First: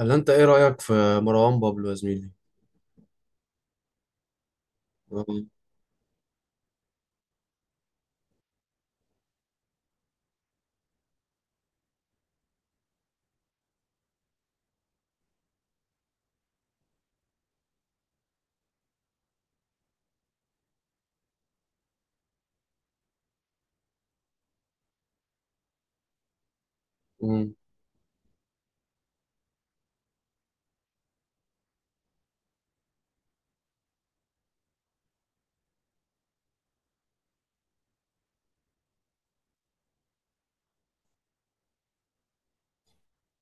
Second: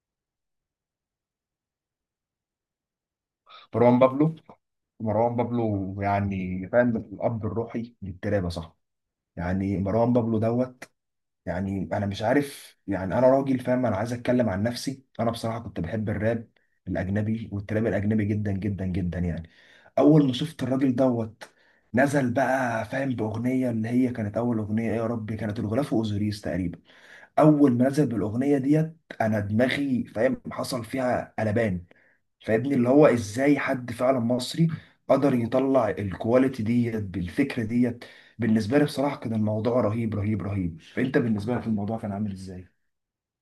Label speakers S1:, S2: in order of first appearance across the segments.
S1: اللي انت ايه رأيك في مروان بابلو يا زميلي؟
S2: مروان بابلو مروان بابلو. يعني فاهم الاب الروحي للتراب يا صاحبي. يعني مروان بابلو دوت. يعني انا مش عارف، يعني انا راجل فاهم، انا عايز اتكلم عن نفسي. انا بصراحه كنت بحب الراب الاجنبي والتراب الاجنبي جدا جدا جدا يعني. اول ما شفت الراجل دوت نزل بقى فاهم باغنيه اللي هي كانت اول اغنيه، إيه يا ربي، كانت الغلاف اوزوريس تقريبا.
S1: امم
S2: اول ما نزل بالاغنيه ديت انا دماغي فاهم حصل فيها قلبان. فابني اللي هو ازاي حد فعلا مصري قدر يطلع الكواليتي ديت بالفكره ديت. بالنسبه لي بصراحه كان الموضوع رهيب رهيب رهيب. فانت بالنسبه لك الموضوع كان عامل ازاي؟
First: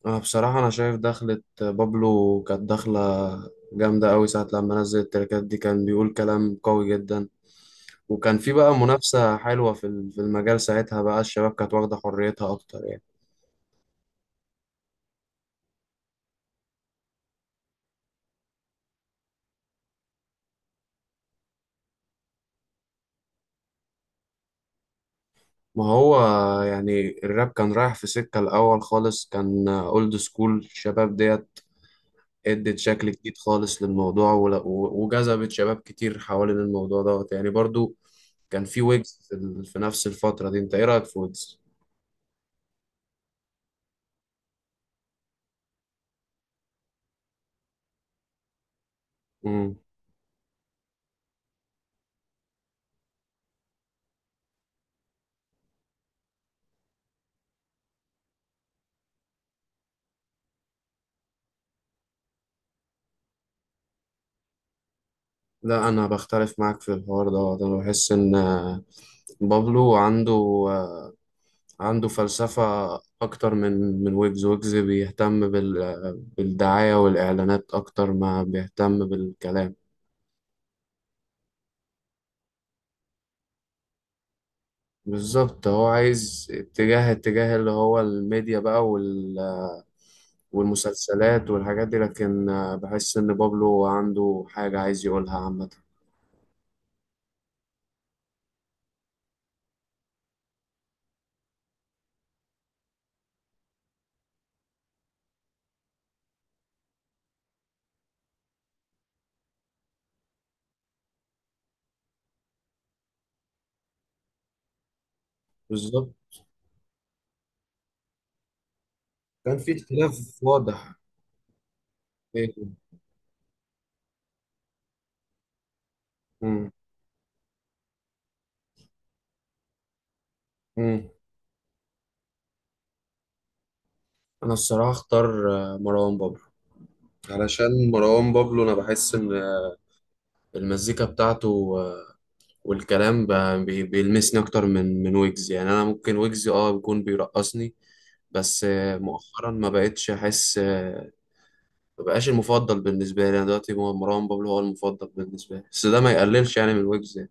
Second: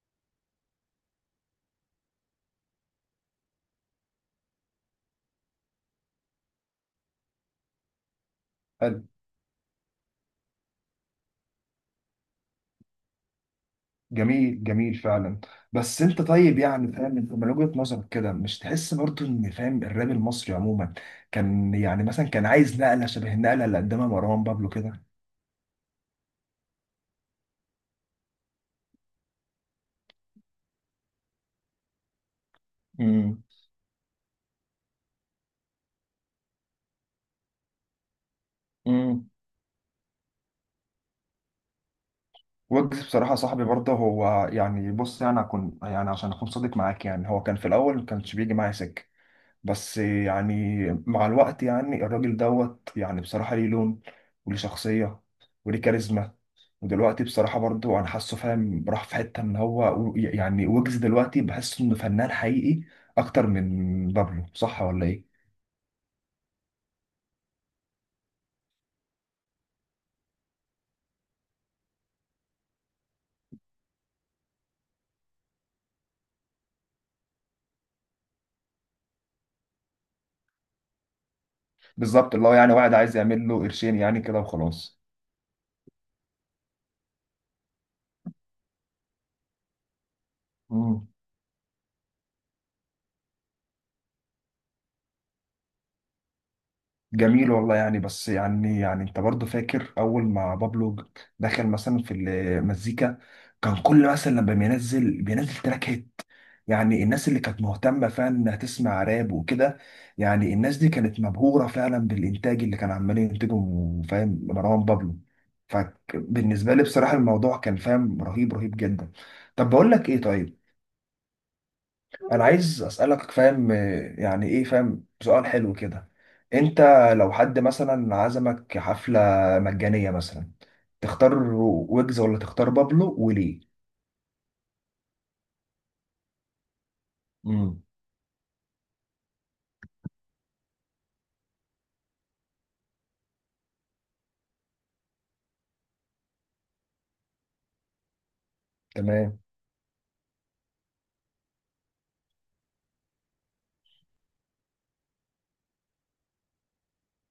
S1: انا بصراحة انا شايف دخلة بابلو كانت دخلة جامدة قوي، ساعة لما نزل التركات دي كان بيقول كلام قوي جدا. وكان في بقى
S2: حلو.
S1: منافسة حلوة في المجال، ساعتها بقى الشباب كانت واخدة حريتها اكتر يعني.
S2: جميل جميل فعلا. بس انت طيب، يعني فاهم، انت من وجهه نظرك كده مش تحس برضو ان فاهم الراب المصري عموما كان يعني مثلا كان عايز نقله شبه النقله اللي قدمها مروان بابلو كده؟
S1: ما هو يعني الراب كان رايح في سكة الاول خالص، كان اولد سكول. الشباب ديت ادت شكل جديد خالص للموضوع ول- و- وجذبت شباب كتير حوالين الموضوع دوت يعني. برضو كان في ويجز
S2: امم.
S1: في نفس الفترة دي. انت ايه رأيك في ويجز؟
S2: وجز بصراحة صاحبي برضه هو، يعني بص، يعني أكون، يعني عشان أكون صادق معاك، يعني هو كان في الأول ما كانش بيجي معايا سكة.
S1: مم.
S2: بس يعني مع الوقت يعني الراجل دوت يعني بصراحة ليه لون وليه شخصية وليه كاريزما. ودلوقتي بصراحة برضه أنا حاسه فاهم راح في حتة إن هو يعني وجز دلوقتي بحس إنه فنان حقيقي أكتر من بابلو، صح ولا إيه؟
S1: لا انا بختلف معاك في الحوار ده، انا بحس ان بابلو عنده، آه، عنده فلسفة اكتر من ويجز. ويجز بيهتم بالدعاية والاعلانات اكتر ما بيهتم بالكلام.
S2: بالظبط، اللي هو يعني واحد عايز يعمل له قرشين يعني كده وخلاص.
S1: بالظبط، هو عايز اتجاه، اللي هو الميديا بقى، وال آه، والمسلسلات والحاجات دي، لكن بحس ان بابلو عنده حاجة عايز يقولها عامة.
S2: جميل والله يعني. بس يعني، يعني انت برضه فاكر اول ما بابلو دخل مثلا في المزيكا، كان كل مثلا لما بينزل تراك هيت. يعني الناس اللي كانت مهتمه فعلا انها تسمع راب وكده، يعني الناس دي كانت مبهوره فعلا بالانتاج اللي كان عمال ينتجه فاهم مروان بابلو.
S1: بالظبط،
S2: فبالنسبه لي بصراحه الموضوع كان فاهم رهيب رهيب جدا.
S1: كان
S2: طب
S1: في
S2: بقول لك
S1: اختلاف
S2: ايه. طيب
S1: واضح
S2: انا
S1: بينهم.
S2: عايز اسالك فاهم يعني ايه فاهم سؤال حلو كده.
S1: مم.
S2: انت لو حد مثلا عزمك حفله مجانيه مثلا،
S1: مم.
S2: تختار ويجز ولا تختار بابلو، وليه؟
S1: انا الصراحه اختار مروان بابلو،
S2: امم.
S1: علشان مروان بابلو انا بحس ان، المزيكا بتاعته والكلام بيلمسني اكتر من ويجز. يعني انا ممكن ويجز اه بيكون بيرقصني، بس
S2: تمام.
S1: مؤخرا ما بقتش احس ما بقاش المفضل بالنسبه لي. انا دلوقتي هو مروان بابلو هو المفضل بالنسبه لي، بس ده ما يقللش يعني من ويجز يعني.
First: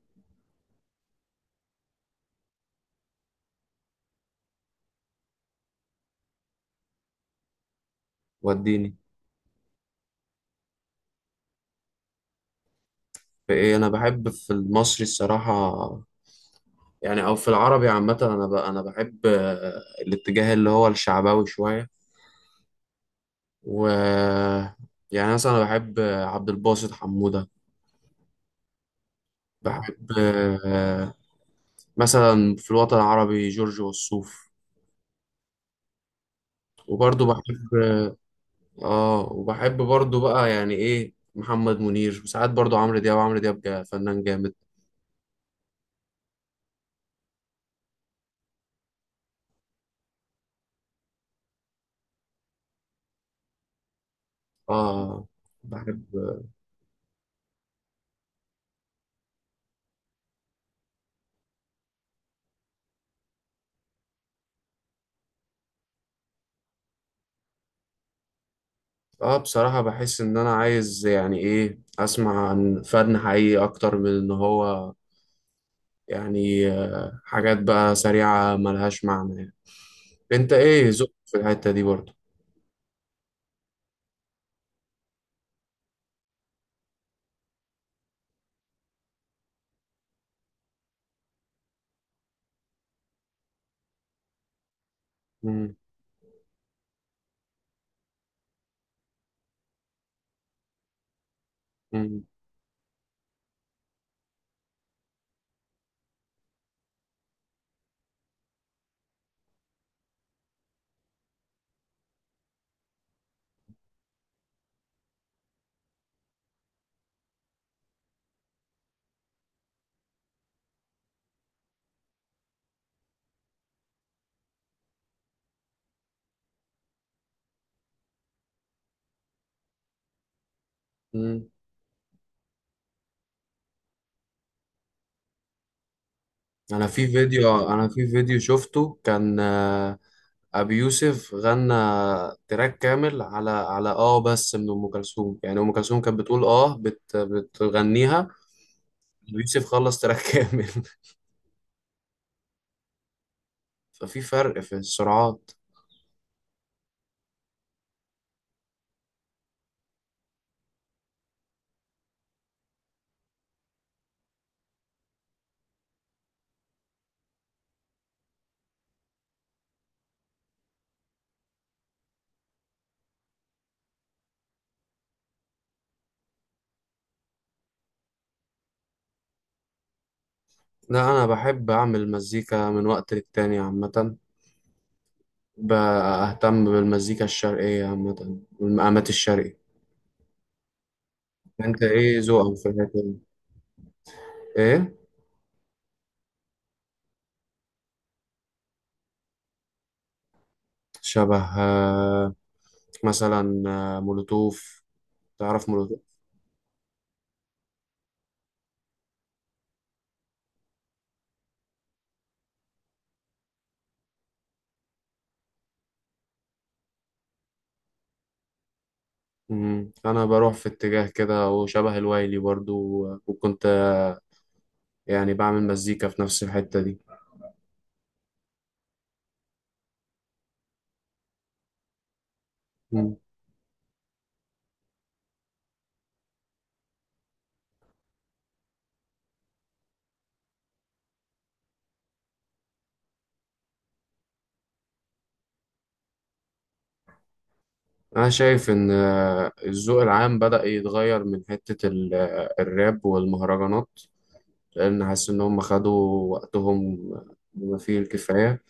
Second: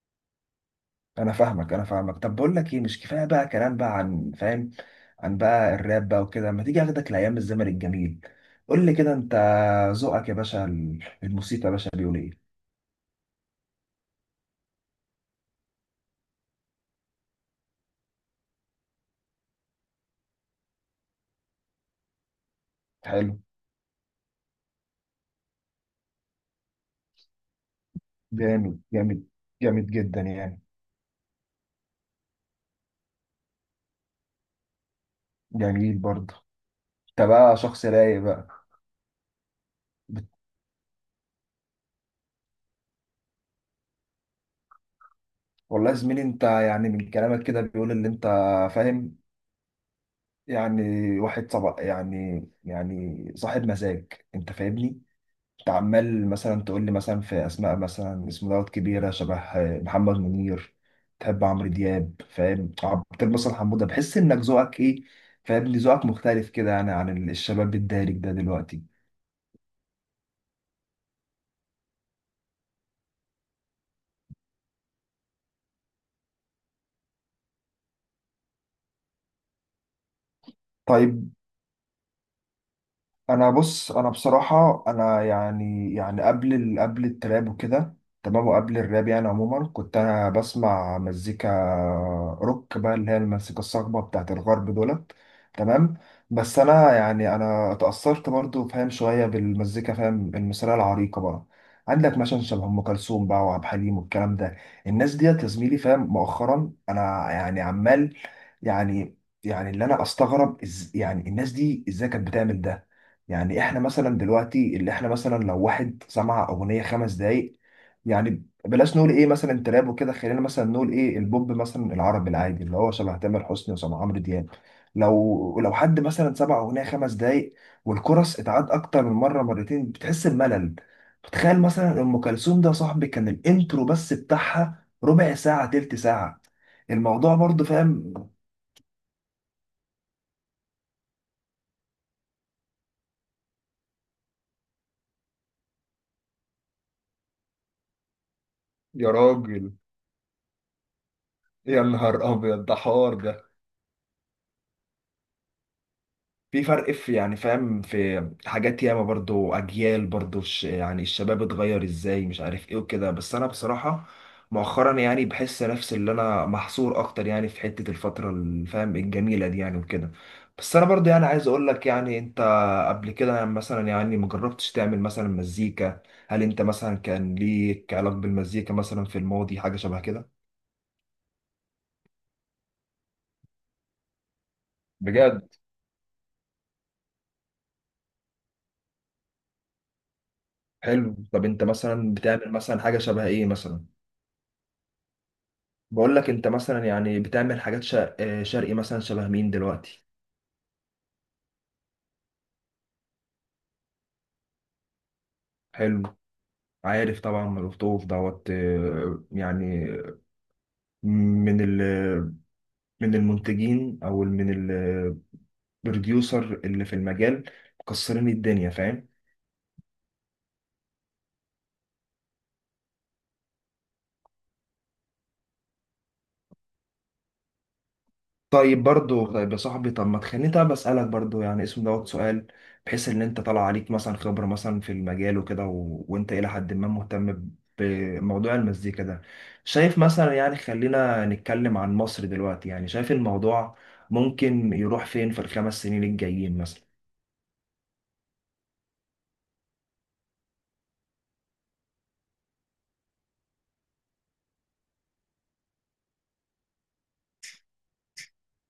S2: انا فاهمك. طب بقول لك ايه، مش كفايه بقى كلام بقى عن فاهم، عن بقى الراب بقى وكده. ما تيجي اخدك لايام الزمن الجميل؟ قول لي
S1: وديني
S2: كده، انت ذوقك يا باشا، الموسيقى يا باشا بيقول ايه؟
S1: في ايه؟ انا بحب في المصري الصراحه يعني، او في العربي عامه، انا انا بحب الاتجاه اللي هو الشعبوي شويه،
S2: حلو.
S1: و يعني مثلا انا بحب عبد الباسط حموده،
S2: جامد جامد. جامد
S1: بحب
S2: جدا يعني.
S1: آه، مثلا في الوطن العربي جورج وسوف،
S2: جميل برضه.
S1: وبرضه
S2: انت بقى شخص
S1: بحب
S2: رايق بقى.
S1: اه، وبحب برضه
S2: بت-
S1: بقى يعني ايه محمد منير، وساعات برضه عمرو دياب. عمرو دياب فنان جامد.
S2: والله يا زميلي انت يعني من كلامك كده بيقول ان انت فاهم يعني واحد صبا يعني، يعني صاحب مزاج. انت فاهمني؟
S1: اه
S2: انت
S1: بحب
S2: عمال مثلا تقول لي مثلا في اسماء مثلا اسم دوت كبيره، شبه محمد منير، تحب عمرو دياب فاهم عبد الباسط حموده. بحس انك ذوقك ايه فاهمني، ذوقك مختلف كده يعني عن الشباب الدارج ده دلوقتي.
S1: اه. بصراحة بحس ان انا عايز يعني ايه اسمع عن فن حقيقي اكتر من ان هو يعني، حاجات بقى سريعة ملهاش معنى يعني. انت ايه ذوقك
S2: طيب.
S1: في الحتة دي برضو؟
S2: انا بص، انا بصراحه انا يعني يعني قبل التراب وكده تمام، وقبل الراب يعني عموما، كنت انا بسمع مزيكا روك بقى اللي هي المزيكا الصاخبه بتاعت الغرب دولت.
S1: مم.
S2: تمام. بس انا يعني انا اتاثرت برضو فاهم شويه بالمزيكا فاهم المصريه العريقه بقى. عندك
S1: مم.
S2: مثلا شبه ام كلثوم بقى وعبد الحليم والكلام ده. الناس ديت يا زميلي فاهم مؤخرا انا يعني عمال يعني يعني اللي انا استغرب إز... يعني الناس دي ازاي كانت بتعمل ده. يعني احنا مثلا دلوقتي اللي احنا مثلا لو واحد سمع اغنيه خمس دقايق، يعني بلاش نقول ايه مثلا تراب وكده، خلينا مثلا نقول ايه البوب مثلا العربي العادي اللي هو شبه تامر حسني وشبه عمرو دياب. لو حد مثلا سمع اغنيه خمس دقايق والكورس اتعاد اكتر من مره مرتين، بتحس بملل.
S1: مم.
S2: فتخيل مثلا ام كلثوم ده يا صاحبي، كان الانترو بس بتاعها ربع ساعه تلت ساعه.
S1: انا في
S2: الموضوع برضه
S1: فيديو، انا في
S2: فاهم.
S1: فيديو شفته كان ابي يوسف غنى تراك كامل على، على اه بس من ام كلثوم. يعني ام كلثوم كانت بتقول اه، بتغنيها،
S2: يا
S1: ابي يوسف
S2: راجل،
S1: خلص تراك كامل.
S2: يا نهار ابيض، ده حوار ده.
S1: ففي فرق في السرعات.
S2: في فرق، في يعني فاهم، في حاجات ياما برضو، اجيال برضو، يعني الشباب اتغير ازاي مش عارف ايه وكده. بس انا بصراحة مؤخرا يعني بحس نفسي اللي انا محصور اكتر يعني في حتة الفترة اللي فاهم الجميلة دي يعني وكده. بس انا برضو يعني عايز اقول لك، يعني انت قبل كده يعني مثلا، يعني مجربتش تعمل مثلا مزيكا، هل انت مثلا كان ليك علاقة بالمزيكا مثلا في الماضي، حاجة شبه كده؟
S1: لا انا بحب اعمل مزيكا من وقت للتاني عامة،
S2: بجد؟
S1: بهتم بالمزيكا الشرقية عامة والمقامات الشرقي.
S2: حلو. طب انت
S1: انت
S2: مثلا
S1: ايه
S2: بتعمل
S1: ذوقك في
S2: مثلا حاجة
S1: الحتة دي؟
S2: شبه ايه مثلا؟
S1: ايه
S2: بقول لك انت مثلا يعني بتعمل حاجات شرقي مثلا شبه مين دلوقتي؟
S1: شبه، مثلا مولوتوف، تعرف مولوتوف؟
S2: حلو. عارف طبعا، ملوخوف دوت يعني من ال، من المنتجين او من البروديوسر اللي في المجال، مكسرين الدنيا فاهم.
S1: مم. انا بروح في اتجاه كده وشبه الوايلي برضو، وكنت يعني بعمل مزيكا في نفس الحتة دي.
S2: طيب برضو. طيب يا صاحبي، طب ما تخليني طب اسالك برضو، يعني اسم دوت سؤال، بحيث
S1: مم.
S2: ان انت طالع عليك مثلا خبره مثلا في المجال وكده و... وانت الى حد ما مهتم بموضوع المزيكا ده. شايف مثلا يعني خلينا نتكلم عن مصر دلوقتي، يعني شايف الموضوع ممكن يروح فين في الخمس سنين الجايين مثلا؟
S1: انا شايف ان الذوق العام بدأ يتغير من حتة الراب والمهرجانات، لان حاسس ان هم خدوا وقتهم بما فيه الكفاية،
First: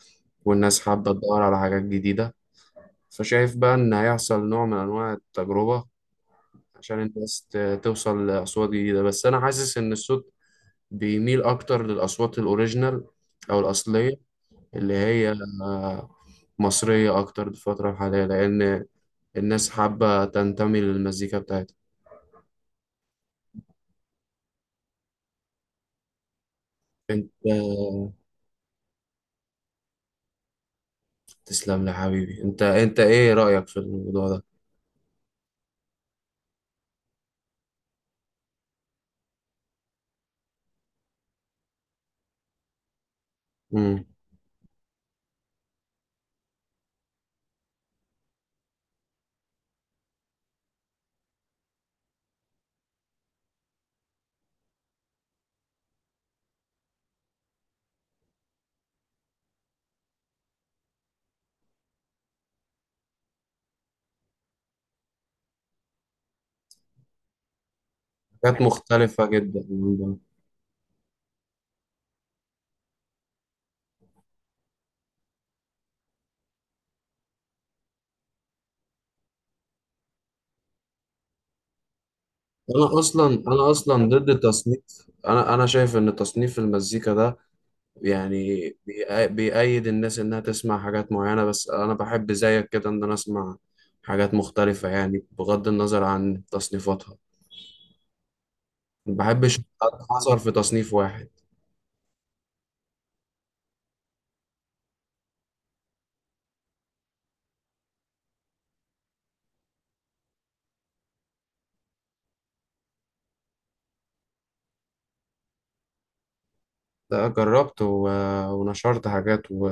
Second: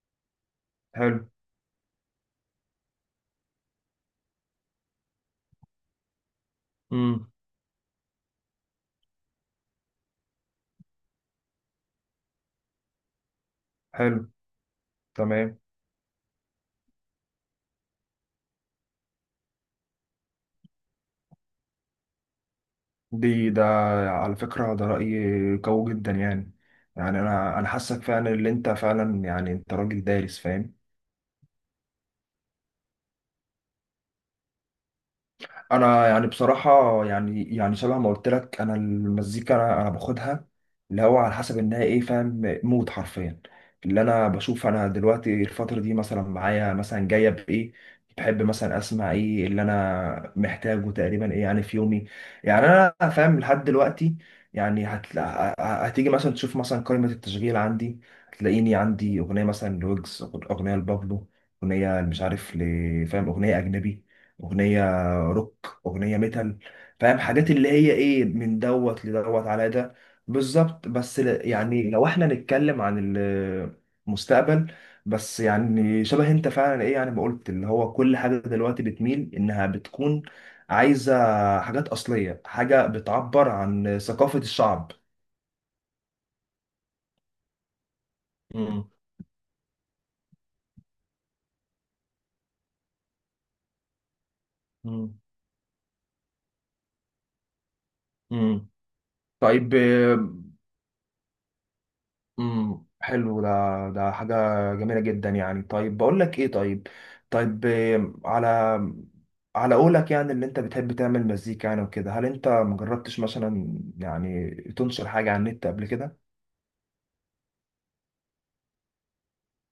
S1: والناس حابة
S2: حلو.
S1: تدور على حاجات جديدة. فشايف بقى إن هيحصل نوع من أنواع التجربة عشان
S2: امم.
S1: الناس توصل لأصوات جديدة، بس أنا حاسس إن الصوت بيميل أكتر للأصوات الأوريجينال أو الأصلية،
S2: حلو.
S1: اللي هي
S2: تمام.
S1: آه، مصرية أكتر في الفترة الحالية، لأن الناس حابة تنتمي للمزيكا بتاعتها.
S2: ده على فكرة ده رأي قوي جدا يعني. يعني
S1: أنت
S2: أنا حاسك فعلا اللي أنت فعلا يعني أنت راجل دارس فاهم.
S1: تسلم لي يا حبيبي. أنت، أنت إيه رأيك في الموضوع ده؟
S2: انا يعني بصراحه يعني يعني شبه ما قلت لك، انا المزيكا أنا باخدها اللي هو على حسب انها ايه، فاهم، مود حرفيا. اللي
S1: مم.
S2: انا بشوف انا دلوقتي الفتره دي مثلا معايا مثلا جايه بايه، بحب مثلا اسمع ايه اللي انا محتاجه تقريبا ايه يعني في يومي. يعني انا فاهم لحد دلوقتي يعني هتيجي مثلا تشوف مثلا قائمه التشغيل عندي، هتلاقيني عندي اغنيه مثلا لويجز، اغنيه لبابلو، اغنيه مش عارف فاهم اغنيه اجنبي، اغنيه، اغنيه ميتال، فاهم حاجات اللي هي ايه من
S1: حاجات
S2: دوت
S1: مختلفة
S2: لدوت
S1: جدا.
S2: على ده. بالظبط. بس يعني لو احنا نتكلم عن المستقبل، بس يعني شبه انت فعلا ايه يعني ما قلت، اللي هو كل حاجه دلوقتي بتميل انها بتكون عايزه حاجات اصليه، حاجه بتعبر
S1: انا
S2: عن
S1: اصلا ضد
S2: ثقافه
S1: تصنيف.
S2: الشعب.
S1: انا شايف ان تصنيف المزيكا ده يعني
S2: مم.
S1: بيأيد الناس انها تسمع حاجات معينة، بس انا بحب زيك كده ان انا اسمع حاجات مختلفة
S2: مم.
S1: يعني، بغض النظر عن تصنيفاتها.
S2: مم.
S1: ما بحبش
S2: طيب.
S1: اتحصر في تصنيف واحد.
S2: امم، حلو ده، ده حاجة جميلة جدا يعني. طيب بقول لك ايه طيب، طيب إيه، على على قولك يعني اللي انت بتحب تعمل مزيكا يعني وكده، هل انت مجربتش مثلا يعني تنشر حاجة على النت قبل كده؟
S1: لا، جربت ونشرت حاجات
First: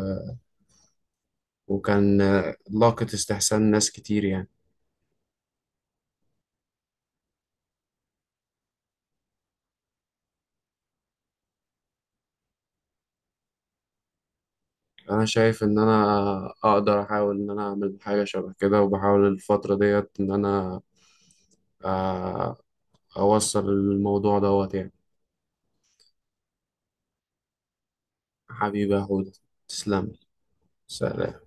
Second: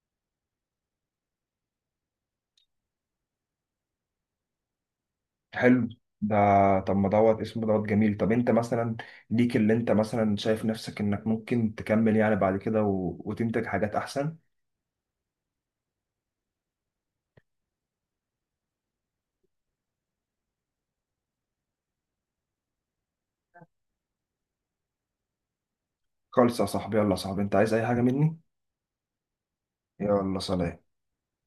S1: وكان لاقت استحسان ناس كتير يعني.
S2: حلو. ده، طب ما دوت اسمه دوت جميل. طب انت مثلا ليك اللي انت مثلا شايف نفسك انك ممكن تكمل يعني بعد كده و... وتنتج حاجات احسن؟
S1: انا شايف ان انا اقدر احاول ان انا اعمل حاجة شبه كده، وبحاول الفترة ديت ان انا آه، أوصل الموضوع دوت يعني.
S2: خالص يا صاحبي. يلا يا صاحبي، انت عايز اي حاجة مني؟
S1: حبيبي يا هدى، تسلم.
S2: يلا سلام.
S1: سلام.